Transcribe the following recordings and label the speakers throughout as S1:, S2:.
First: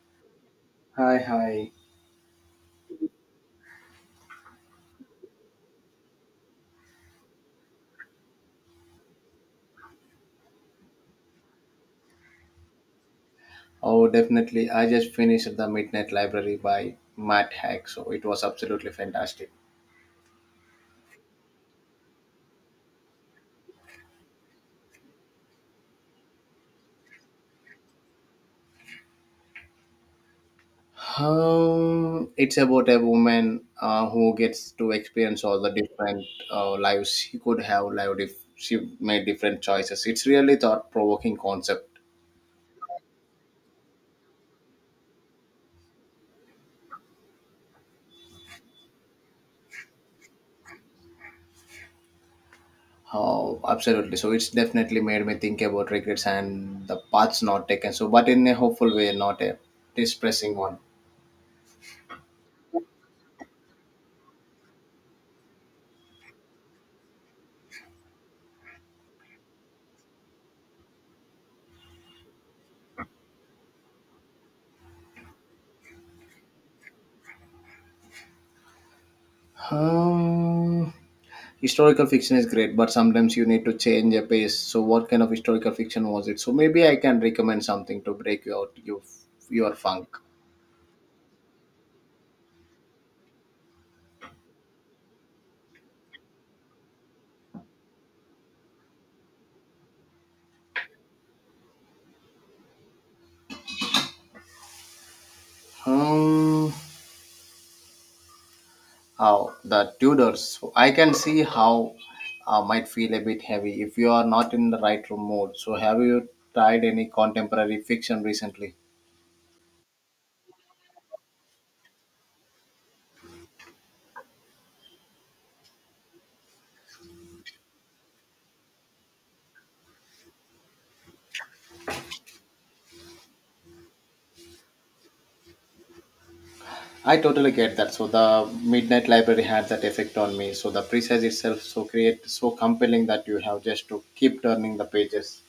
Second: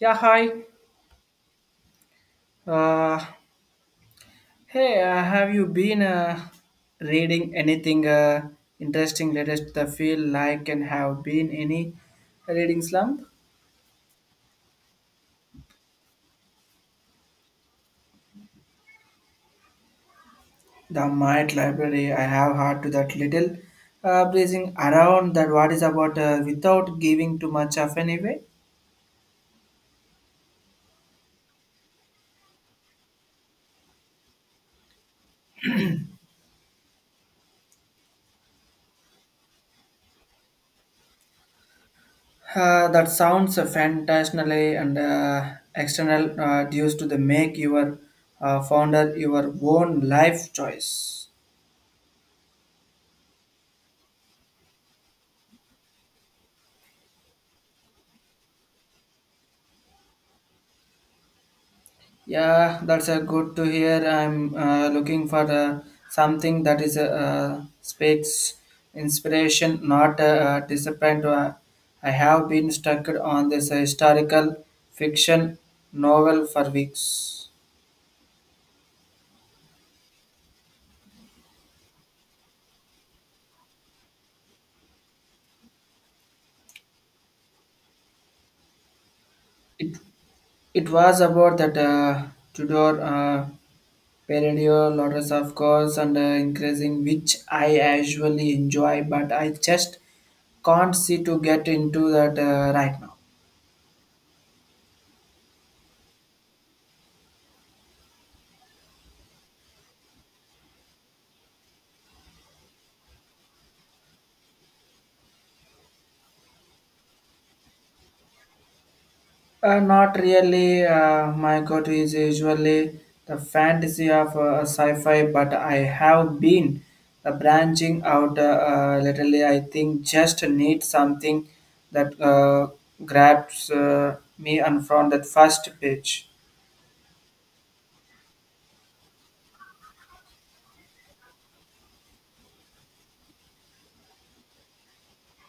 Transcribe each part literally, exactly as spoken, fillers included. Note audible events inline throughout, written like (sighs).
S1: Yeah, hi.
S2: Hi, hi.
S1: Uh, hey, uh, have you been uh, reading anything uh, interesting latest? I feel like and have been any reading slump?
S2: Oh, definitely. I just finished The Midnight Library by Matt Haig, so it was absolutely fantastic.
S1: The Might Library, I have heard to that little uh, breezing around that what is about uh, without giving too much of anyway.
S2: Um, it's about a woman uh, who gets to experience all the different uh, lives she could have lived if she made different choices. It's really thought provoking concept.
S1: Uh, that sounds uh, fantastically and uh, external uh, due to the make your uh, founder your own life choice.
S2: Oh, absolutely. So it's definitely made me think about regrets and the paths not taken. So, but in a hopeful way, not a depressing one.
S1: Yeah, that's a good to hear. I'm uh, looking for uh, something that is uh, uh, speaks inspiration, not uh, uh, disappoint. Uh, I have been stuck on this historical fiction novel for weeks.
S2: Um, Historical fiction is great, but sometimes you need to change a pace. So what kind of historical fiction was it? So maybe I can recommend something to break you out you your
S1: It
S2: funk.
S1: it was about that uh, Tudor uh, period, lots of course, and uh, increasing, which I usually enjoy, but I just can't see to get into that uh, right now.
S2: Hmm. How the Tudors. So I can see how uh, might feel a bit heavy if you are not in the right room mode. So have you tried any contemporary fiction recently?
S1: Uh, not really. Uh, my go-to is usually the fantasy of uh, sci-fi, but I have been uh, branching out uh, uh, lately. I think just need something that uh, grabs uh, me and from that first page.
S2: I totally get that. So the Midnight Library had that effect on me. So the precise itself so create so compelling that you have just to keep turning the pages.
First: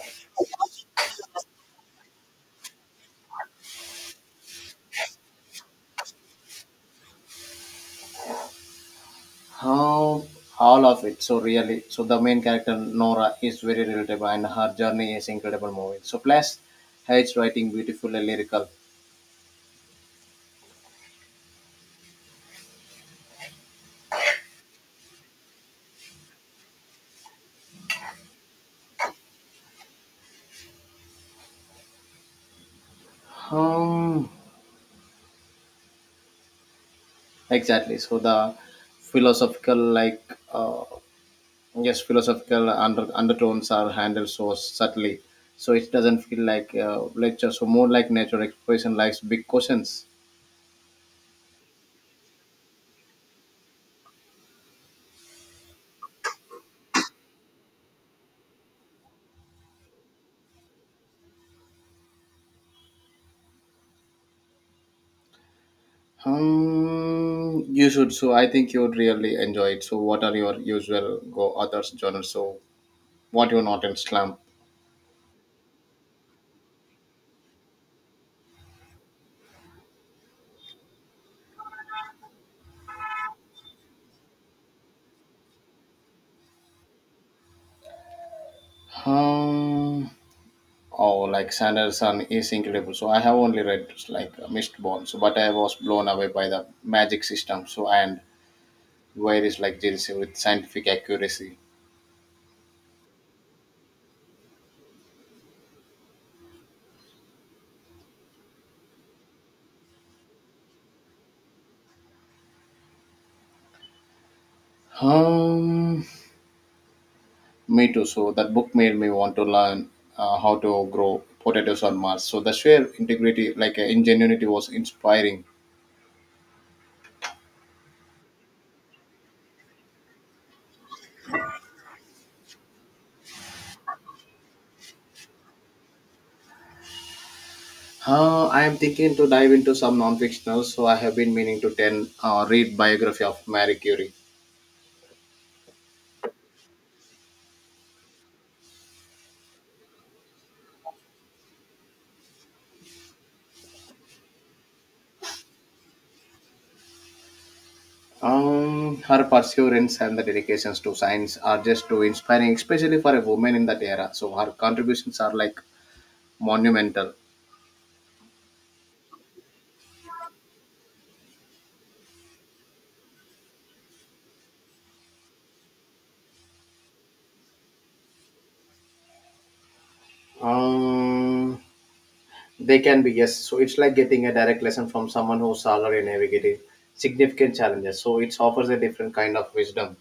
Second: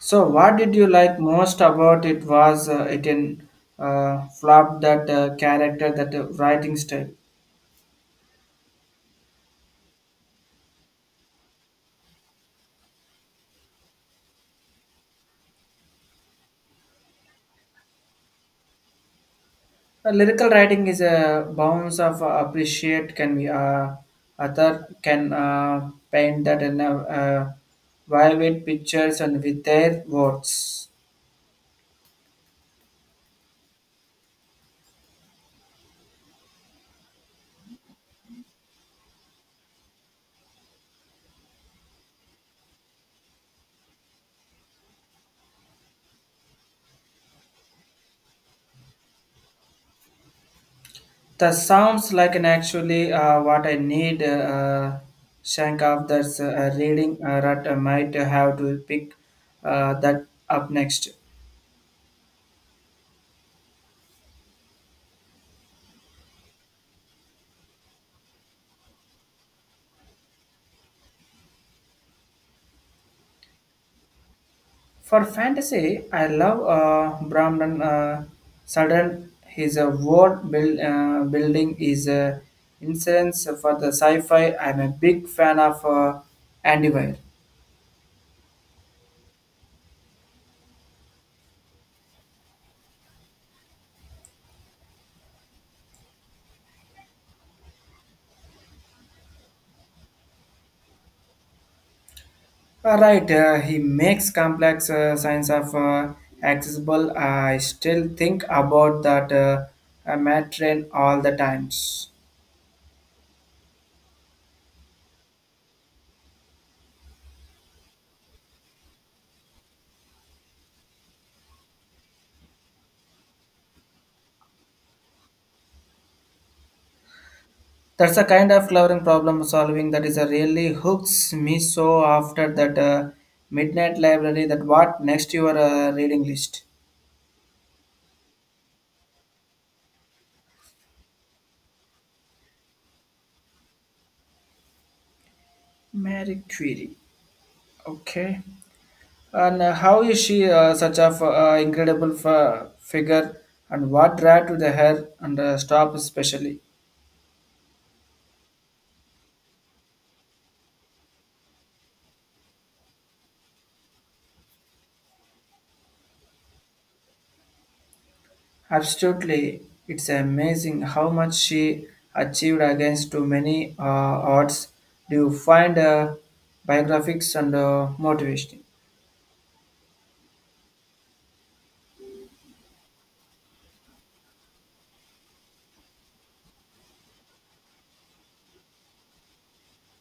S1: So, what did you like most about it? Was uh, it in uh, flop that uh, character, that uh, writing style?
S2: How all of it. So really, so the main character Nora is very relatable, and her journey is incredible movie. So plus, her it's writing beautiful and lyrical.
S1: Uh, lyrical writing is a bounce of uh, appreciate can be uh, author can uh, paint that in a uh, vivid pictures and with their words.
S2: Um, exactly. So the philosophical, like uh, yes, philosophical under, undertones are handled so subtly. So it doesn't feel like uh, lecture. So more like natural expression, likes big questions.
S1: That sounds like an actually uh, what I need. Uh, uh, shank of that's uh, reading uh, that I might have to pick uh, that up next.
S2: Um, you should. So I think you would really enjoy it. So what are your usual go others genres? So what you not in slump?
S1: For fantasy, I love uh, Brahman uh, Sudden. His uh, world build, uh, building is uh, insurance for the sci-fi. I'm a big fan of uh, Andy Weir.
S2: Um, oh, like Sanderson is incredible. So I have only read like Mistborn, so but I was blown away by the magic system. So and where is like Jills with scientific accuracy.
S1: All right, uh, he makes complex uh, science of uh, accessible. I still think about that uh, uh, Matt train all the times.
S2: Um, Me too. So that book made me want to learn uh, how to grow potatoes on Mars. So the sheer integrity, like uh, ingenuity, was inspiring.
S1: That's the kind of loving problem solving that is a really hooks me so after that uh, midnight library that what next your uh, reading list.
S2: Uh, I am thinking to dive into some non-fictional, so I have been meaning to ten uh, read biography of Marie Curie.
S1: Mary Curie. Okay. And uh, how is she uh, such a f- uh, incredible f- uh, figure and what draw to the hair and uh, stop especially?
S2: Um, her perseverance and the dedications to science are just too inspiring, especially for a woman in that era. So her contributions are like monumental.
S1: Absolutely. It's amazing how much she achieved against too many uh, odds. Do you find uh, biographics and uh, motivational?
S2: Um, they can be, yes. So it's like getting a direct lesson from someone who's already her navigating significant challenges. So it offers a different kind of wisdom.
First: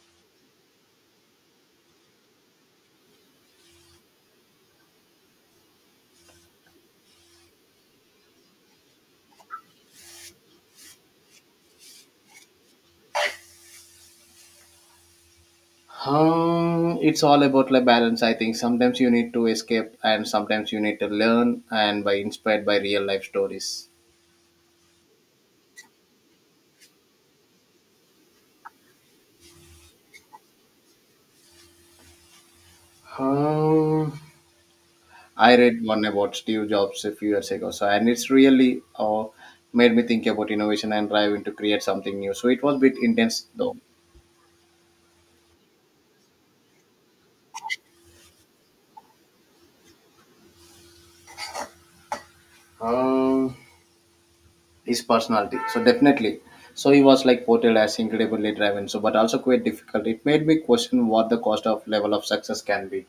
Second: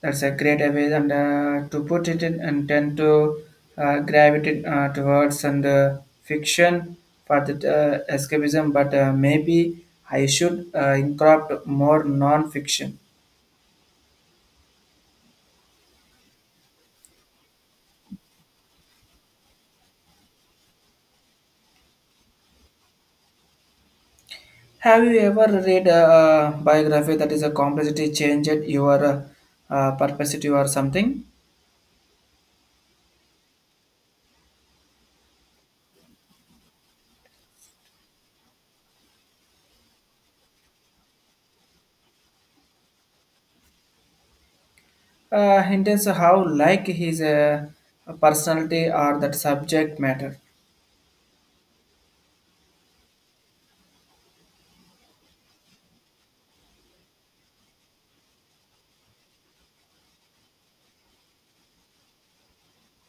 S1: That's a great way and uh, to put it in and tend to uh, gravitate uh, towards and uh, fiction for the uh, escapism. But uh, maybe I should uh, incorporate more non-fiction.
S2: Um, it's all about like balance. I think sometimes you need to escape, and sometimes you need to learn, and by inspired by real life stories.
S1: Have you ever read a uh, biography that is a complexity changed your uh, uh, perspective or something?
S2: Um, I read one about Steve Jobs a few years ago, so and it's really uh, made me think about innovation and driving to create something new. So it was a bit intense though.
S1: Uh, hints how like his uh, personality or that subject matter.
S2: Um, his personality, so definitely. So he was like portrayed as incredibly driven, so but also quite difficult. It made me question what the cost of level of success can be.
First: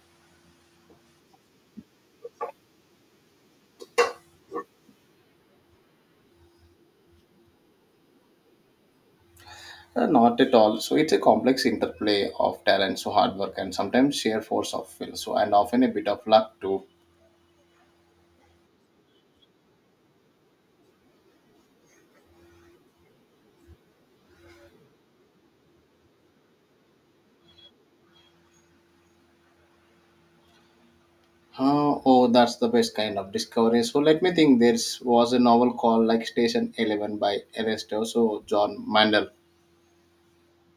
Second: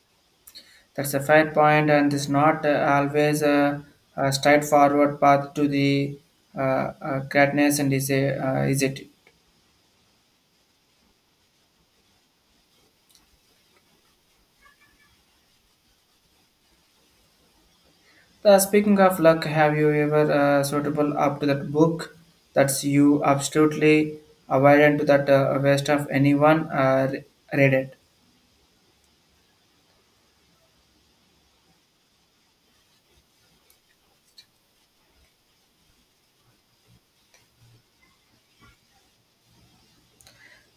S1: That's a fair point, and it's not uh, always a, a straightforward path to the uh, uh, greatness, and is, a, uh, is it?
S2: Uh, not at all. So it's a complex interplay of talent, so hard work, and sometimes sheer force of will. So and often a bit of luck too.
S1: Uh, speaking of luck, have you ever uh, suitable up to that book that's you absolutely avoided to that uh, waste of anyone uh, re- read it?
S2: Uh, oh, that's the best kind of discovery. So let me think. There was a novel called like Station Eleven by Ernesto so John Mandel.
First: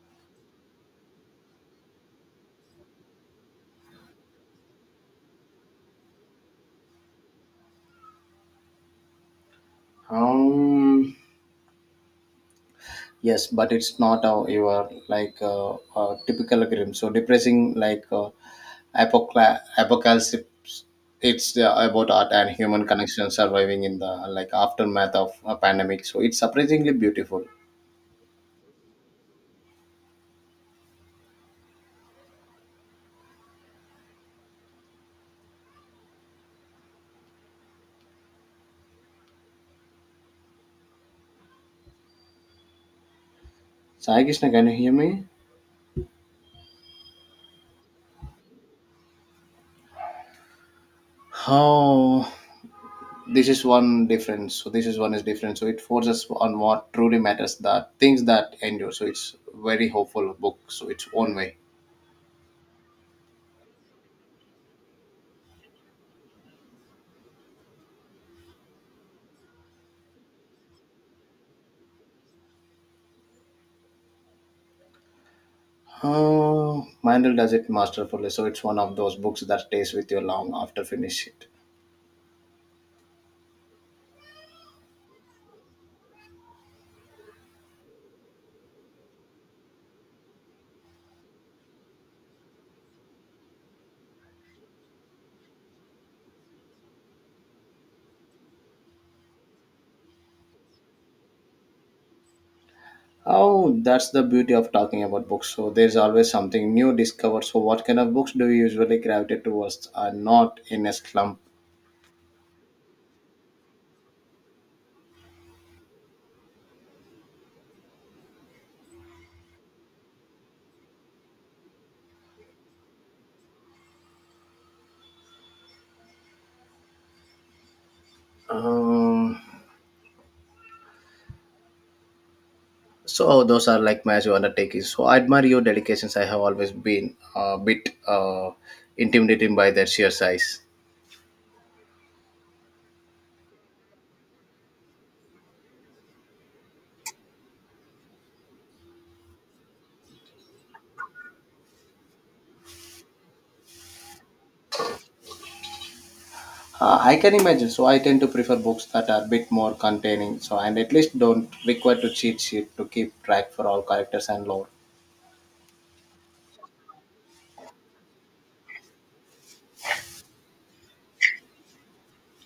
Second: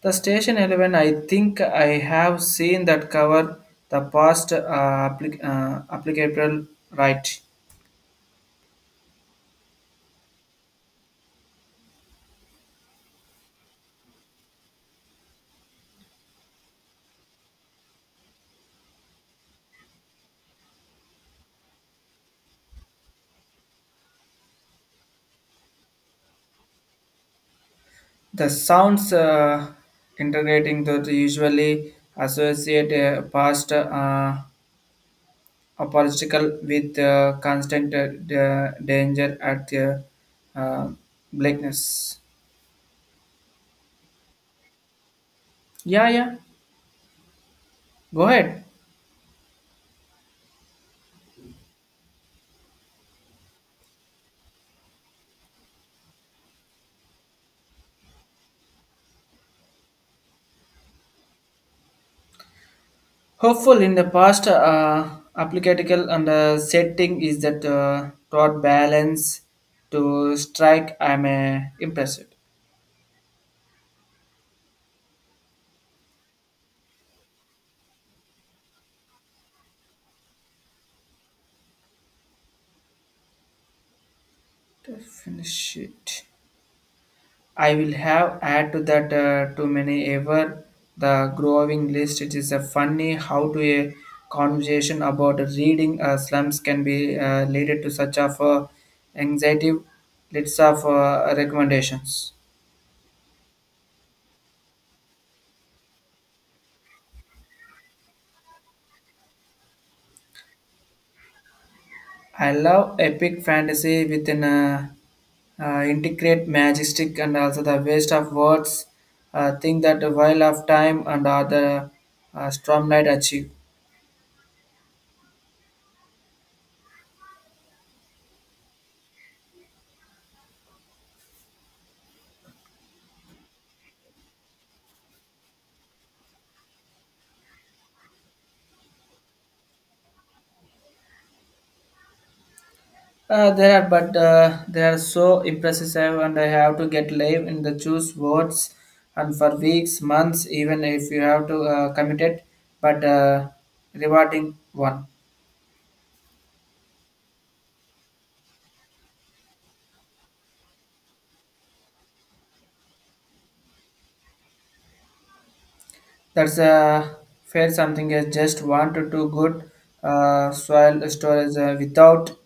S1: The Station eleven, I think I have seen that cover the past uh, applic- uh, applicable right.
S2: Um, yes, but it's not uh, your like uh, uh, typical grim. So depressing like uh, apocla- apocalypse. It's uh, about art and human connection surviving in the like aftermath of a pandemic. So it's surprisingly beautiful.
S1: The sounds uh, integrating that usually associate a past uh, apological with uh, constant uh, da- danger at the uh, blackness.
S2: Sai Krishna, can you hear me?
S1: Yeah, yeah. Go ahead.
S2: Oh, this is one difference so this is one is different so it forces on what truly matters that things that endure so it's very hopeful book so its own way.
S1: Hopeful in the past uh, applicable and uh, setting is that uh, taught balance to strike. I'm uh, impressed.
S2: uh, Mandel does it masterfully, so it's one of those books that stays with you long after finish it.
S1: To finish it. I will have add to that uh, too many ever the growing list. It is a funny how to a conversation about reading uh, slums can be uh, related to such of uh, anxiety lists of uh, recommendations.
S2: Oh, that's the beauty of talking about books. So there's always something new discovered. So what kind of books do you usually gravitate towards are not in a slump?
S1: I love epic fantasy within a uh, uh, integrate majestic and also the waste of words. Uh, think that the while of time and other uh, stormlight achieve.
S2: um, So those are like massive undertakings. So I admire your dedications. I have always been a bit uh, intimidated by their sheer size.
S1: Uh, there are, but uh, they are so impressive, and I have to get live in the choose words, and for weeks, months, even if you have to uh, commit it, but uh, rewarding one.
S2: Uh, I can imagine. So I tend to prefer books that are a bit more containing. So and at least don't require to cheat sheet to keep track for all characters and lore.
S1: That's uh, fair. Something is just one to two good uh, soil storage uh, without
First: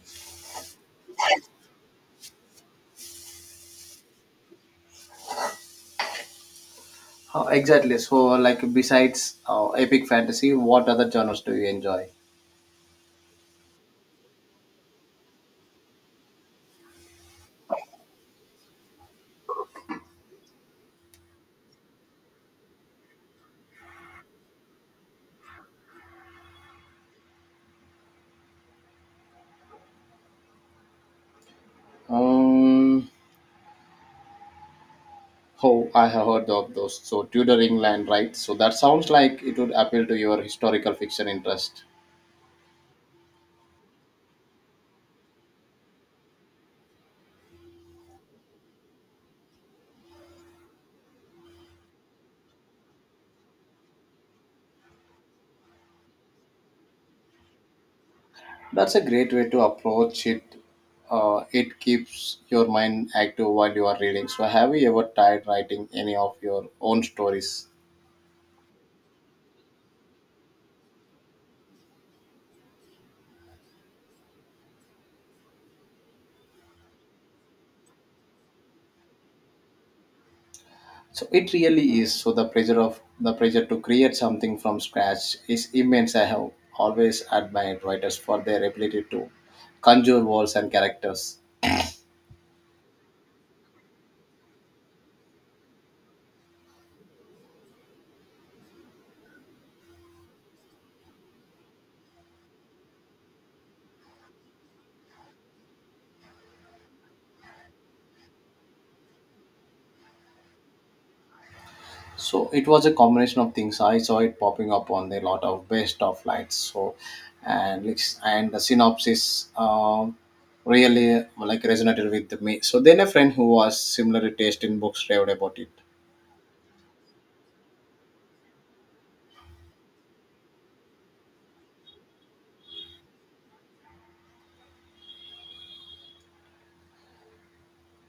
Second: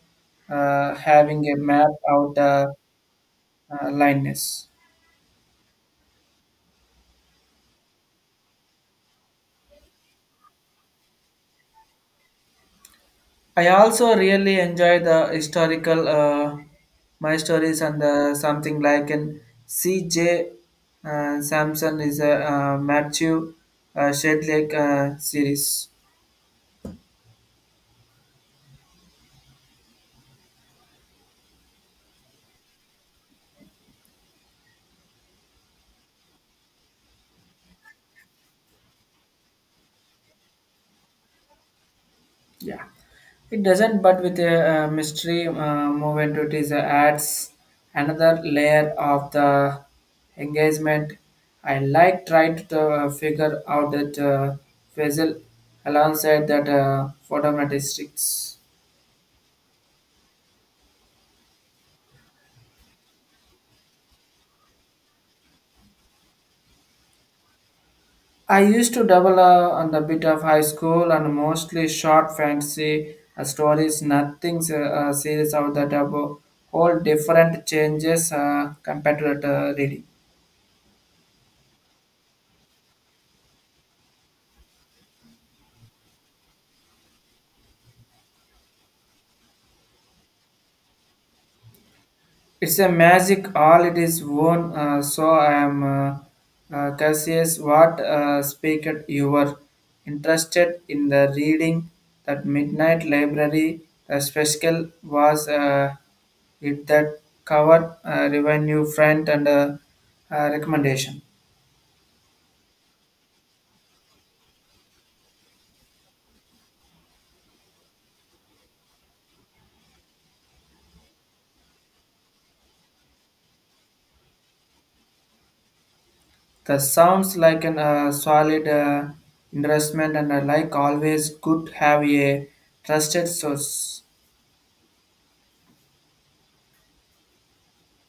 S1: uh, having a map out uh, uh, lineness.
S2: Uh, exactly. So like besides uh, epic fantasy, what other genres do you enjoy?
S1: I also really enjoy the historical uh, my stories and uh, something like an C J. Uh, Samson is a uh, Matthew uh, Shedlake uh, series.
S2: Um, oh, I have heard of those. So Tudor England, right? So that sounds like it would appeal to your historical fiction interest.
S1: Yeah, it doesn't, but with a, uh mystery uh, movement, it is uh, adds another layer of the engagement. I like trying to uh, figure out that uh, Faisal alongside that uh, photometrics.
S2: That's a great way to approach it. Uh, it keeps your mind active while you are reading. So, have you ever tried writing any of your own stories?
S1: I used to double uh, on the bit of high school and mostly short fantasy uh, stories, nothing uh, uh, serious out that uh, whole different changes uh, compared to that uh, reading.
S2: So it really is. So the pressure of the pressure to create something from scratch is immense. I have always admired writers for their ability to conjure worlds and characters.
S1: It's a magic, all it is worn. Uh, so I am uh, uh, Cassius. What uh, speaker you were interested in the reading that midnight library? The special was uh, it that covered uh, revenue front and uh, uh, recommendation.
S2: So it was a combination of things. I saw it popping up on a lot of best of lights. So and it's- and the synopsis um, really like resonated with me. So then a friend who was similarly taste in books raved about it.
S1: That sounds like an uh, solid uh, investment, and I like always good have a trusted source.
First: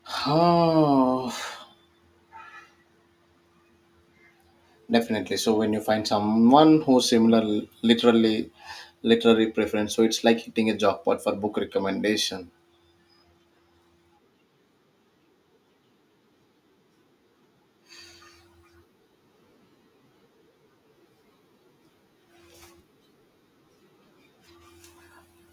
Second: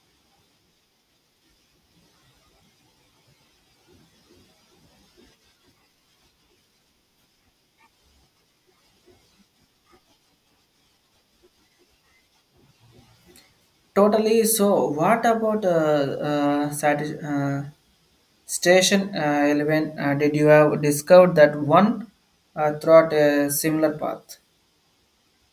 S2: (sighs) Oh, definitely. So when you find someone who's similar, literally literary preference, so it's like hitting a jackpot for book recommendation.
S1: Totally. So, what about uh, uh, satis- uh, station uh, eleven? Uh, did you have discovered that one uh, throughout a similar path?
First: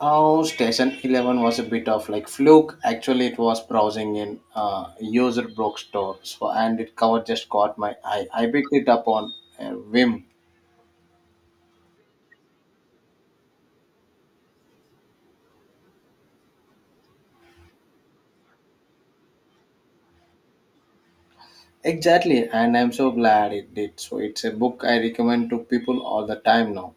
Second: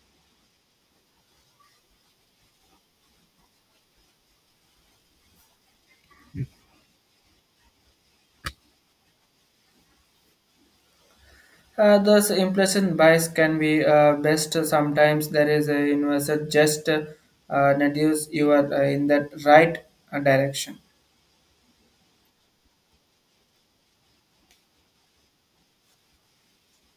S2: Oh, Station eleven was a bit of like fluke. Actually, it was browsing in uh, user bookstore, so and it cover just caught my eye. I picked it up on a whim.
S1: Uh, those implicit bias can be uh, best sometimes. There is a universal just uh, uh, deduce you are uh, in that right uh, direction.
S2: Exactly, and I'm so glad it did. So it's a book I recommend to people all the time now.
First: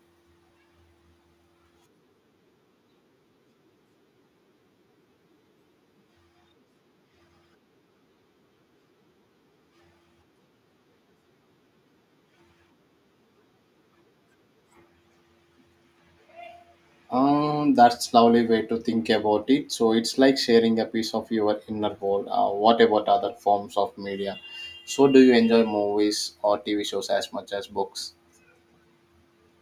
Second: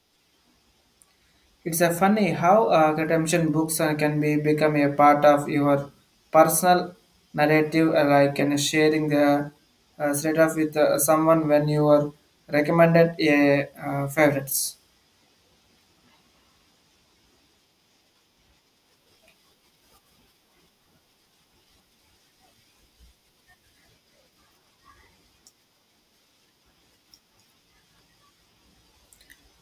S1: It's a funny how uh, consumption books uh, can be become a part of your personal narrative, uh, like and sharing the uh, straight off with uh, someone when you are recommended a uh, favorites.
S2: Um, that's lovely way to think about it. So it's like sharing a piece of your inner world. Uh, what about other forms of media? So do you enjoy movies or T V shows as much as books?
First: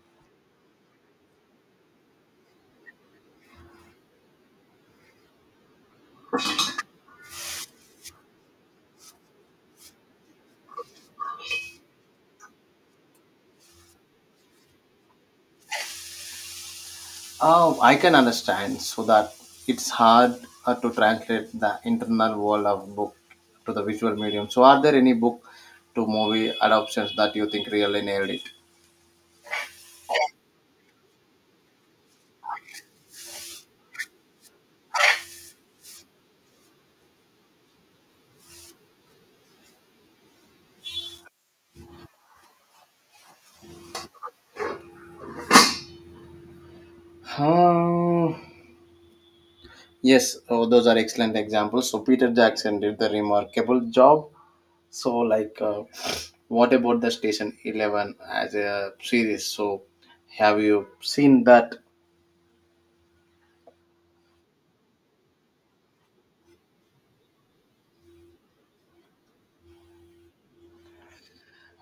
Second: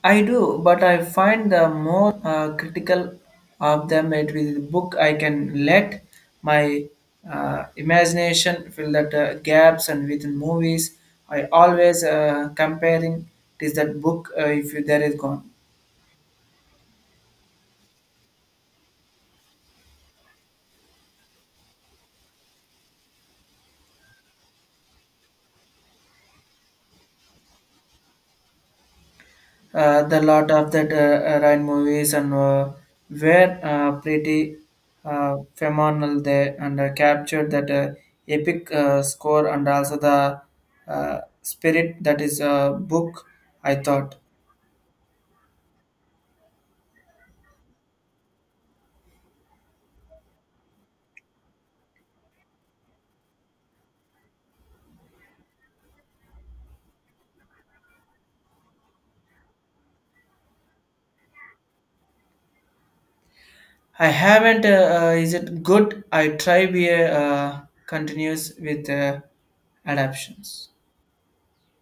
S1: I do, but I find the more uh, critical of them it with the book, I can let my uh, imagination fill that uh, gaps and within movies. I always uh, comparing it is that book uh, if there is gone.
S2: Oh, I can understand. So that it's hard uh, to translate the internal world of book to the visual medium. So are there any book to movie adoptions that you think really nailed it?
S1: uh, the lot of that uh, uh, Ryan movies and uh, were uh, pretty uh, phenomenal there and uh, captured that uh, epic uh, score and also the uh, spirit that is a book I thought.
S2: Hmm. Yes, oh, those are excellent examples. So Peter Jackson did the remarkable job. So like, uh, what about the Station Eleven as a series? So have you seen that?
S1: I haven't uh, uh, is it good? I try be a uh, continues with uh, adaptions.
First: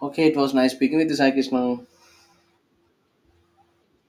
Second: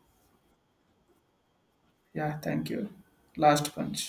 S2: Okay, it was nice speaking with you, Sai Krishna.
S1: Yeah, thank you. Last punch.